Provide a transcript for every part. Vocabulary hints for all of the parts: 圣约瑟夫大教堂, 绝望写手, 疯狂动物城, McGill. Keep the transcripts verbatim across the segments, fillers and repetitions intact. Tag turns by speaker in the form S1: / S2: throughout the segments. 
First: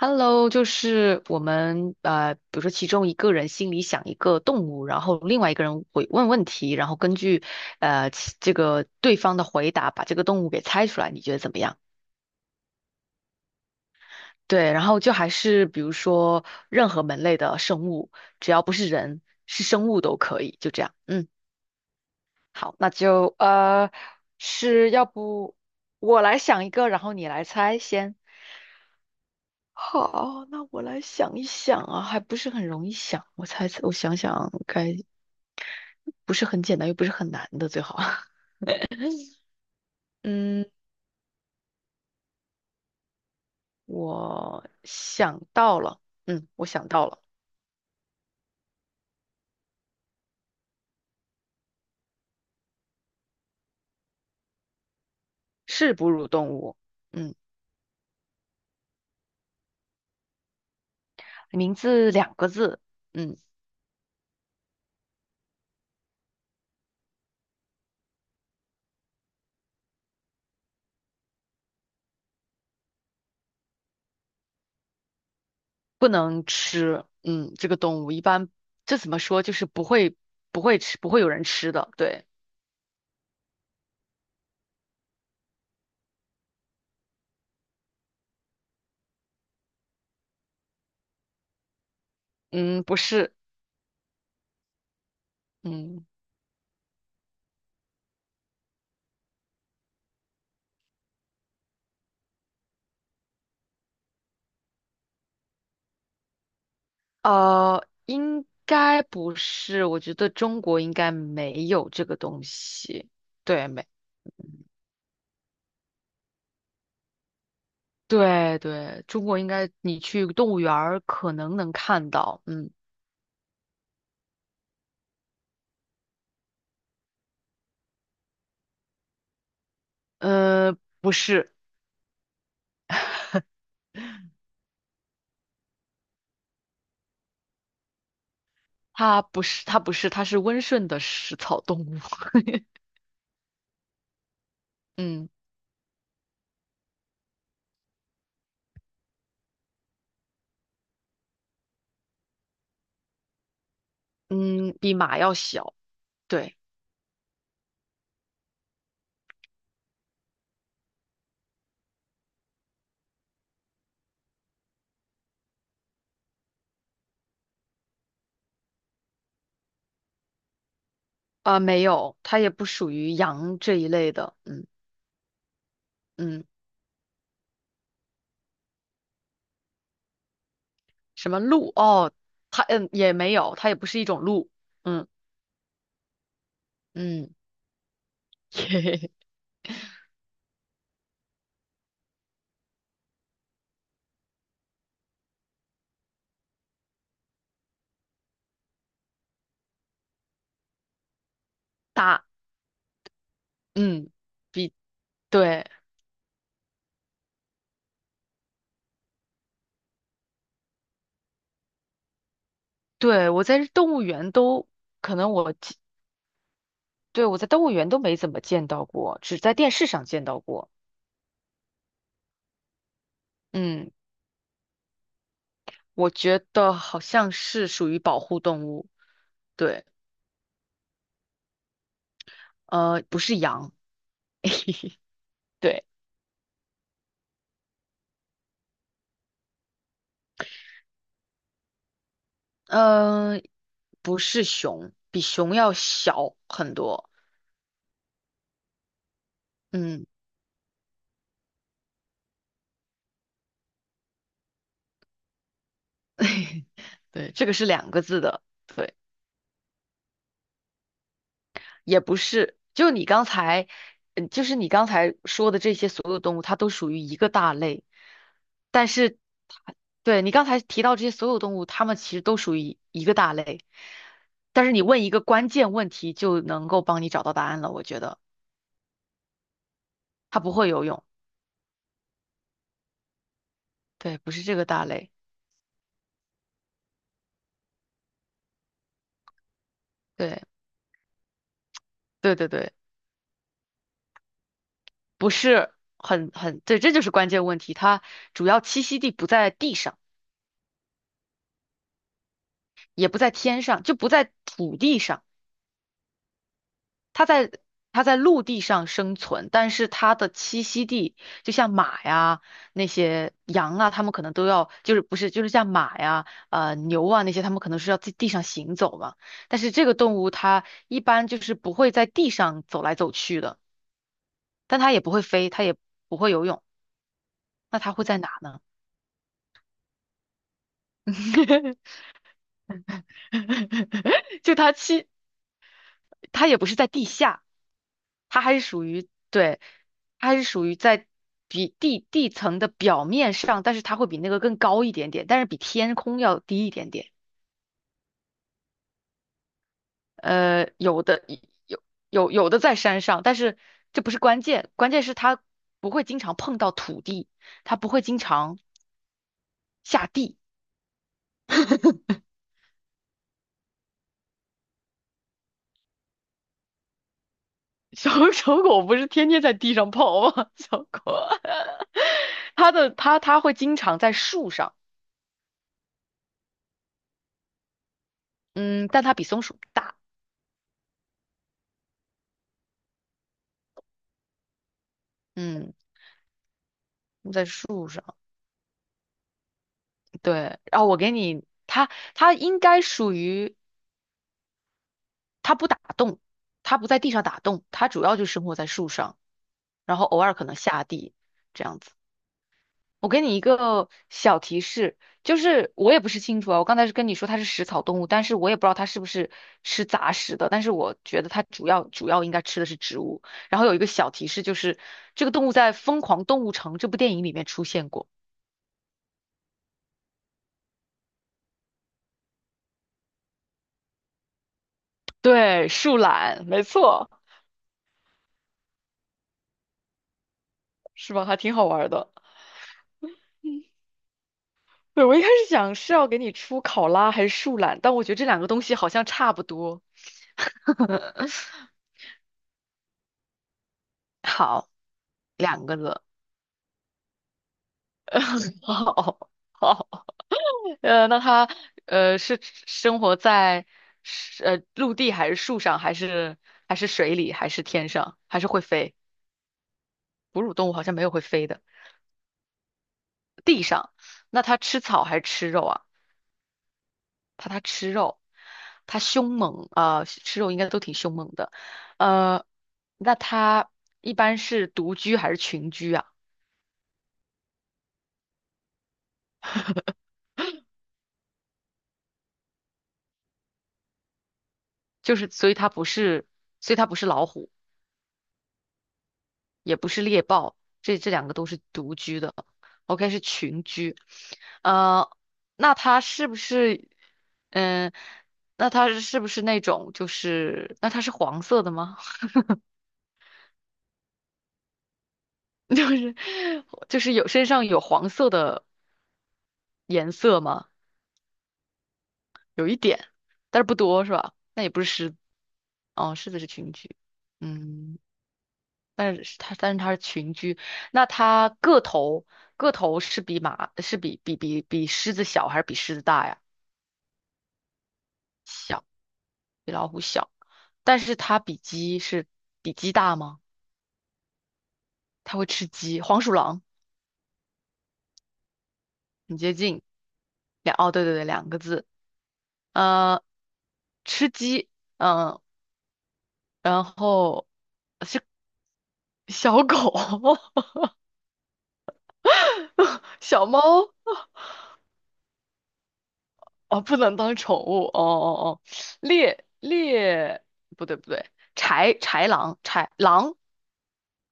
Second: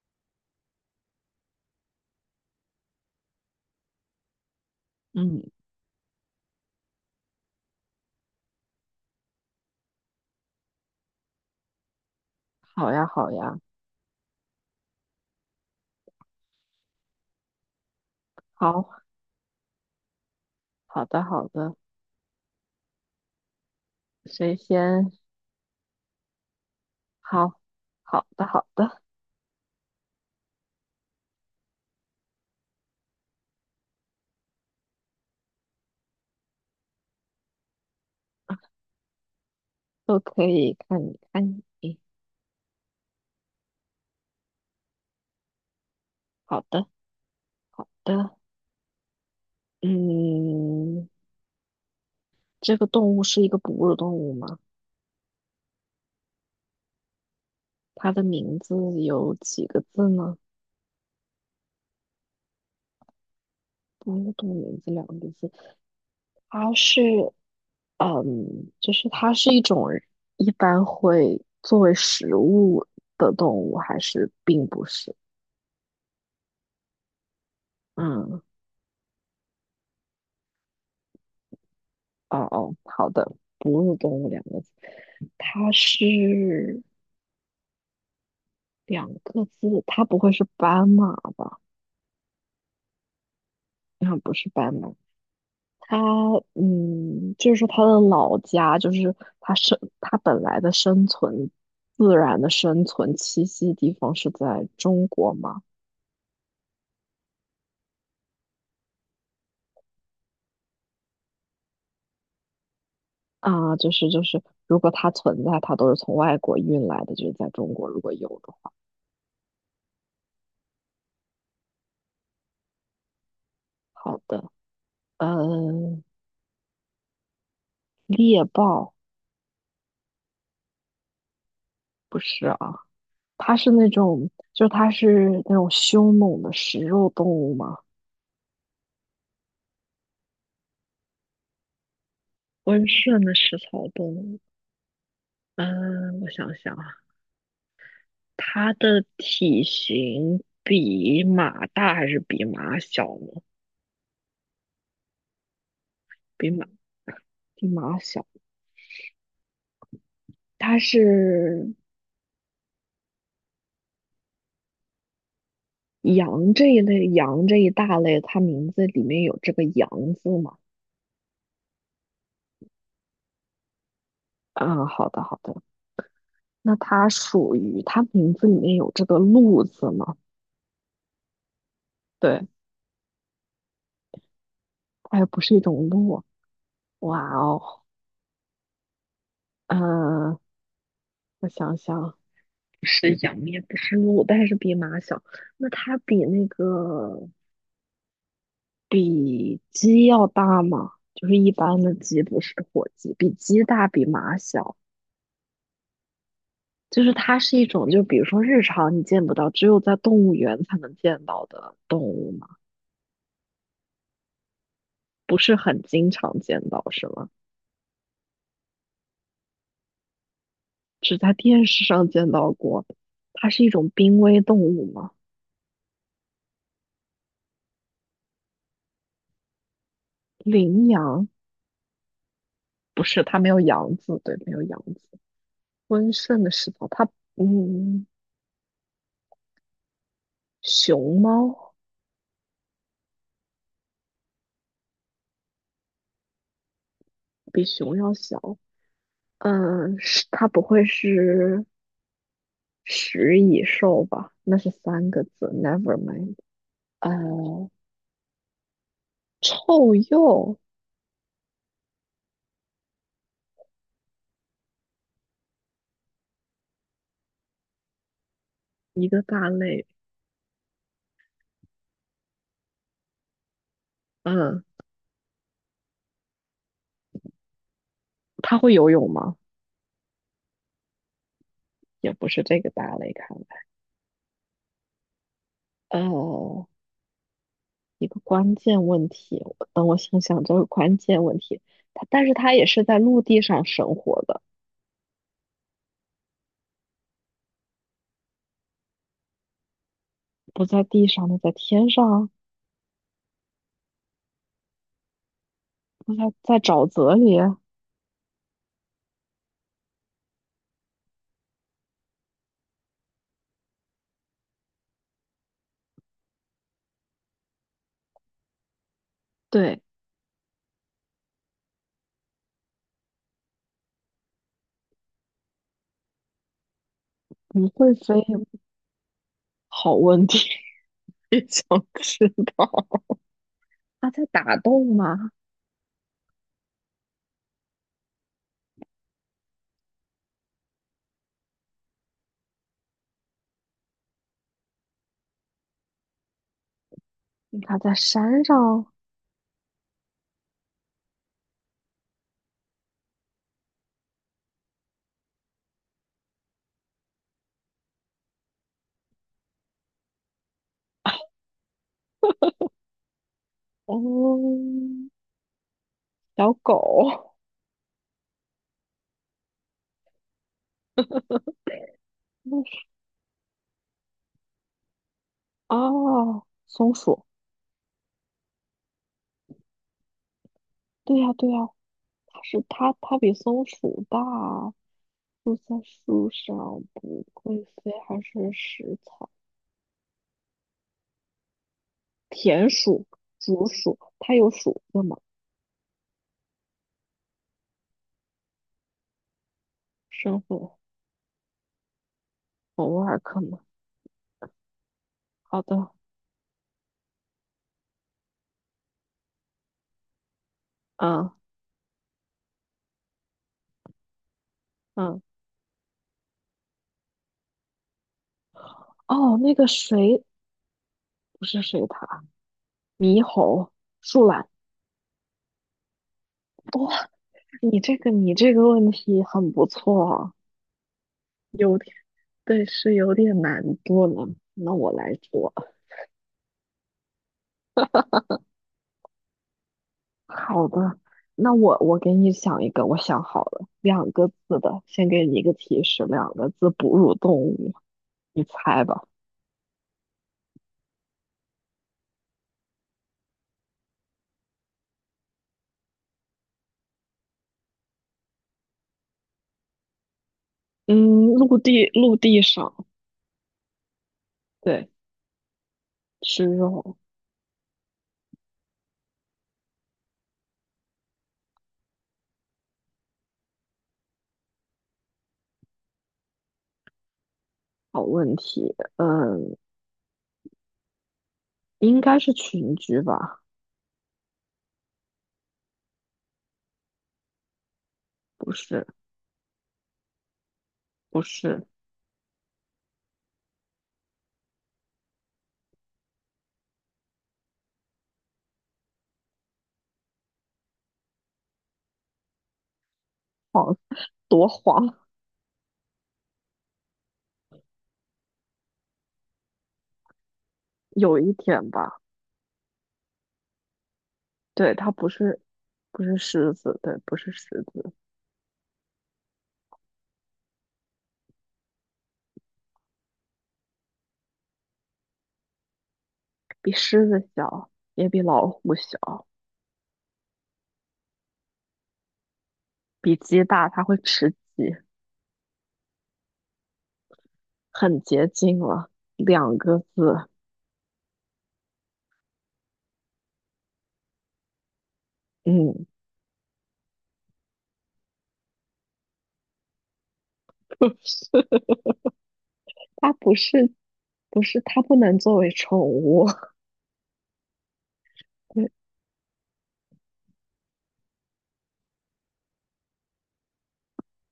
S1: Hello，就是我们呃，比如说其中一个人心里想一个动物，然后另
S2: 嗯，
S1: 外一个人会问问题，然后根据呃其这个对方的回答把这个动物给猜出来，你觉得怎么样？
S2: 好呀，好呀，
S1: 对，然后就还是比如说任何门类的生物，只要不
S2: 好，
S1: 是人，是生物都可以，就这样。
S2: 好的，
S1: 嗯，
S2: 好的，
S1: 好，那就呃
S2: 谁
S1: 是要
S2: 先？
S1: 不我来想一个，然后你来
S2: 好，
S1: 猜先。
S2: 好的，好的，
S1: 好，那我来想一想啊，还不是很容易想。我猜，我想想该不是很简单，又不是很难的，最好。
S2: 都可
S1: 嗯，
S2: 以看你，看你，
S1: 我想到了，嗯，
S2: 好
S1: 我
S2: 的，
S1: 想到了，
S2: 好的，嗯，这个动物是一个哺乳动物吗？
S1: 是哺乳动物，嗯，
S2: 它的名字有几个字呢？
S1: 名字两个字，嗯，
S2: 哺乳动物名字两个字，它是，嗯，就是它是一种一般会作为食物的动物，还是并不是？
S1: 不能吃，嗯，这个动物一
S2: 嗯。
S1: 般这怎么说，就是不会不会吃，不会有人吃的，对，
S2: 哦哦，好的，哺乳动物两个字，它是两个字，它不会是斑马吧？
S1: 嗯，不是，
S2: 应该不是斑马，它
S1: 嗯。
S2: 嗯，就是说它的老家，就是它生它本来的生存自然的生存栖息地方是在中国吗？
S1: 呃，应该不是，我觉得中国应该没有这个东西。对，
S2: 啊，
S1: 没，
S2: 就是就是，如果它存在，它都是从外国运来的，就是在中国如果有的
S1: 对
S2: 话，
S1: 对，中国应该你去动物园儿可能能看到。嗯，
S2: 好的，嗯，猎豹
S1: 呃，不是，
S2: 不是啊。它是那种，就它是那种凶猛的食肉动物吗？
S1: 它不是，它不是，它是温顺的食草动物。
S2: 温顺的食草动物，
S1: 嗯
S2: 嗯，我想想啊，它的体型比马大还是比马小呢？
S1: 嗯，比马要小。
S2: 比
S1: 对，
S2: 马，比马小。它是羊这一类，羊这一大类，它名字里面有这个羊字吗？
S1: 啊、没有，它也不属于羊这一类的。嗯
S2: 嗯，好的好的。
S1: 嗯，
S2: 那它属于它名字里面有这个鹿字吗？
S1: 什么鹿？哦，
S2: 对，
S1: 它嗯也没有，它也不是一种鹿。嗯
S2: 它也不是一种鹿啊。哇
S1: 嗯。
S2: 哦，嗯、我想想，不是羊，也不是鹿，但是比马小。那它比那个比鸡要大吗？就是一般的鸡，
S1: 大，
S2: 不是火鸡，比鸡大，比
S1: 嗯，
S2: 马
S1: 比，
S2: 小。
S1: 对，
S2: 就是它是一种，就比如说日常你见不到，只有在动物园才能见到的动物嘛，
S1: 对，我在动物园都，可能
S2: 不
S1: 我
S2: 是
S1: 记
S2: 很经常见到，是
S1: 对，
S2: 吗？
S1: 我在动物园都没怎么见到过，只在电视上见到过。
S2: 只在电视上见到过。它是一种
S1: 嗯，
S2: 濒危动物吗？
S1: 我觉得好像是属于保护动物，对，
S2: 羚羊
S1: 呃，
S2: 不
S1: 不
S2: 是，
S1: 是
S2: 它没有
S1: 羊，
S2: 羊字，对，没有羊字。
S1: 对，
S2: 温顺的食草，它嗯。熊猫
S1: 嗯、不是熊，比熊要小很多，
S2: 比熊要小，嗯，
S1: 嗯，
S2: 是它不会是食蚁兽吧？那是三个字，never mind。
S1: 对，这个是
S2: 呃，
S1: 两个字的，对，
S2: 臭鼬
S1: 也不是，就你刚才，嗯，就是你刚才说的这些所有动物，它都属于一个大类，但
S2: 一
S1: 是
S2: 个大
S1: 它
S2: 类，
S1: 对，你刚才提到这些所有动物，它们其实都属于一个大类，
S2: 嗯，
S1: 但是你问一个关键问题就能够帮你找到答案了，我觉得
S2: 它会游泳吗？
S1: 它不会游泳，
S2: 也不是这个大类，看来，
S1: 对，不是这个大类，
S2: 呃，一个关键问题，我等我想想
S1: 对，
S2: 这个关键问题。它，但是
S1: 对对
S2: 它也
S1: 对，
S2: 是在陆地上生活的，
S1: 不是很很，对，这就是关键问题，它主要栖息地不在地上，
S2: 不在地上的，在天上啊，
S1: 也不在天上，就不在土地上。
S2: 不在在沼泽
S1: 它
S2: 里
S1: 在
S2: 啊。
S1: 它在陆地上生存，但是它的栖息地就像马呀、那些羊啊，它们可能都要就是不是就是像马呀、呃牛啊那些，它们可能是要在地上行走嘛。但是
S2: 对，
S1: 这个动物它一般就是不会在地上走来走去的，但它也不会飞，它也不会游泳，
S2: 不
S1: 那
S2: 会
S1: 它会
S2: 飞，
S1: 在哪呢？
S2: 好问题。也想知道。它在
S1: 就
S2: 打
S1: 它
S2: 洞
S1: 栖，
S2: 吗？
S1: 它也不是在地下。它还是属于对，它还是属于在比地地层的表面上，但是它会比那个更高一点点，但是比天空要低一点点。
S2: 它在山上。
S1: 呃，有的有有有的在山上，但是这不是关键，关键是它不会经常碰到土地，它不会经常下地。
S2: 嗯，小狗
S1: 小 小狗不是天天在地上跑吗？小狗，
S2: 那是
S1: 它的它它会经常在树上，
S2: 啊，松鼠。
S1: 嗯，但它比松鼠大，
S2: 对呀，对呀，它是它，它比松鼠大，住
S1: 嗯，
S2: 在树上不
S1: 在
S2: 会
S1: 树
S2: 飞，
S1: 上。
S2: 还是食草？
S1: 对，然后我给你，它它应
S2: 田
S1: 该
S2: 鼠、
S1: 属于
S2: 竹鼠，它有鼠子吗？
S1: 它不打洞，它不在地上打洞，它主要就生活在树上，然后偶尔
S2: 身
S1: 可能
S2: 份
S1: 下地这样子。
S2: 偶
S1: 我
S2: 尔
S1: 给你
S2: 可
S1: 一
S2: 能。
S1: 个小提示，就
S2: 好
S1: 是
S2: 的，
S1: 我也不是清楚啊，我刚才是跟你说它是食草动物，但是我也不知道它是不是吃杂食的，但是我觉得
S2: 嗯
S1: 它主要主要应该吃的是植物。然后有一个小提示，就是
S2: 嗯，
S1: 这个动物在《疯狂动物城》这部电影里面出现过，
S2: 哦，那个水不是水獭，猕猴、树懒。
S1: 对，树懒，没
S2: 哦，
S1: 错，
S2: 你这个你这个问题很不错啊，
S1: 是吧？还挺好
S2: 有
S1: 玩
S2: 点，
S1: 的。
S2: 对，是有点难度了。那我
S1: 对，
S2: 来
S1: 我一开始
S2: 做，
S1: 想是要给你出考拉还是树懒，但我觉得这两个东西好像差不多。
S2: 好的，那我我给你想一个，我想好了，两个字
S1: 好，
S2: 的，先给你一个
S1: 两个
S2: 提
S1: 字。
S2: 示，两个字，哺乳动物，你 猜吧。
S1: 好，好，呃，那它呃是生活在是呃陆地还是树上，还是还是水里，还是天上，还是会飞？哺乳动物好像没有会
S2: 嗯，
S1: 飞
S2: 陆
S1: 的。
S2: 地陆地上，
S1: 地上，那它吃
S2: 对，
S1: 草还是吃肉啊？
S2: 吃肉，
S1: 怕它吃肉，它凶猛啊、呃吃肉应该都挺凶猛的。呃，那它一般是独居还是群居啊？
S2: 好问题，嗯，应该是群居吧？
S1: 就是所以它不是，所以它不是老虎，
S2: 不是，
S1: 也不是猎豹，这这
S2: 不
S1: 两个都是
S2: 是，
S1: 独居的。OK，是群居。呃，那它是不是，嗯、那它是是不是那种就是，那它是黄色的吗？
S2: 黄，多黄，
S1: 就是就是有身上有黄色的颜色吗？
S2: 有一点吧。
S1: 但是不多是吧？那也
S2: 对，
S1: 不是
S2: 它不
S1: 狮子，
S2: 是不
S1: 哦，
S2: 是
S1: 狮子是
S2: 狮
S1: 群
S2: 子，对，
S1: 居，
S2: 不是狮子，
S1: 嗯，但是它但是它是群居，那它个头个头是比马是比比比比狮子小还是比狮子大呀？
S2: 比狮子小，也比老虎
S1: 小，
S2: 小，
S1: 比老虎小，但是它比鸡是比鸡
S2: 比
S1: 大吗？
S2: 鸡大，它会吃鸡，
S1: 它会吃鸡，黄鼠狼
S2: 很接近了，
S1: 很接
S2: 两个
S1: 近，
S2: 字，
S1: 两哦对对对两个字，呃，吃鸡，嗯，
S2: 嗯，
S1: 然后是小狗，
S2: 不是，它 不
S1: 小
S2: 是
S1: 猫。
S2: 不是，它不能作为宠物，
S1: 哦，不能当宠物，哦 哦哦，
S2: 对，
S1: 猎猎，不对不对，豺豺狼，豺狼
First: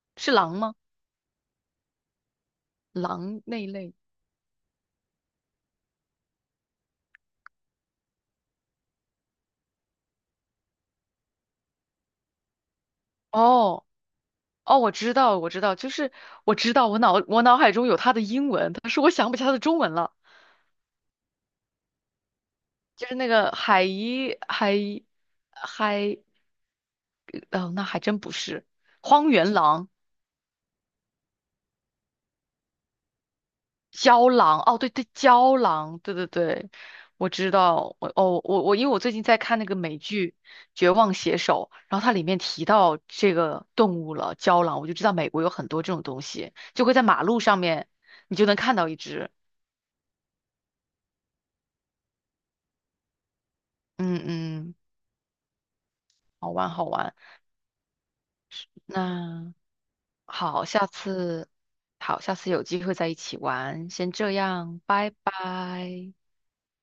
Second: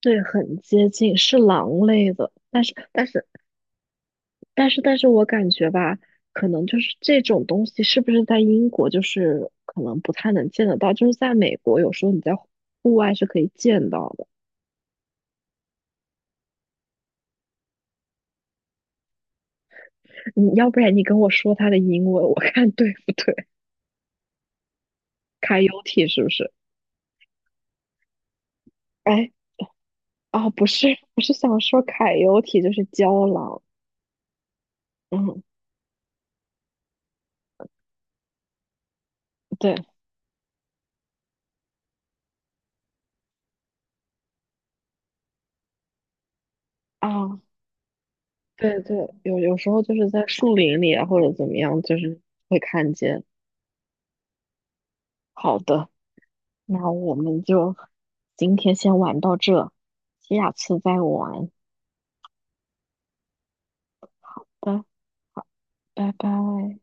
S2: 对，
S1: 是狼
S2: 很
S1: 吗？
S2: 接近，是狼类的，但是但是
S1: 狼那一类。
S2: 但是但是我感觉吧，可能就是这种东西是不是在英国就是可能不太能见得到，就是在美国有时候你在户外是可以
S1: 哦
S2: 见到的。
S1: 哦，我知道我知道，就是我知道我脑我脑海中有它的英文，但是我想不起它的中文了，
S2: 你要不然你跟我说它的英文，我 看对
S1: 就
S2: 不
S1: 是那
S2: 对
S1: 个海一海一
S2: 凯尤体
S1: 海，
S2: 是不是？
S1: 哦，那还真不是荒
S2: 哎，
S1: 原狼。
S2: 哦，不是，我是想说凯尤体就是郊狼。
S1: 胶囊，哦，对对，
S2: 嗯，
S1: 胶囊，对对对，我知道，我哦，我我因为我最近在看那
S2: 对
S1: 个美剧《绝望写手》，然后它里面提到这个动物了，胶囊，我就知道美国有很多这种东西，就会在马
S2: 啊，
S1: 路上面，你就能看
S2: 对
S1: 到
S2: 对，
S1: 一只，
S2: 有有时候就是在树林里啊，或者怎么样，就是会看见。
S1: 嗯嗯，
S2: 好的，
S1: 好玩好
S2: 那我
S1: 玩，
S2: 们就今天先玩到
S1: 那
S2: 这，下
S1: 好，
S2: 次
S1: 下
S2: 再
S1: 次
S2: 玩。
S1: 好，下次有机会再一起玩，先这样，
S2: 拜
S1: 拜
S2: 拜
S1: 拜。
S2: 拜。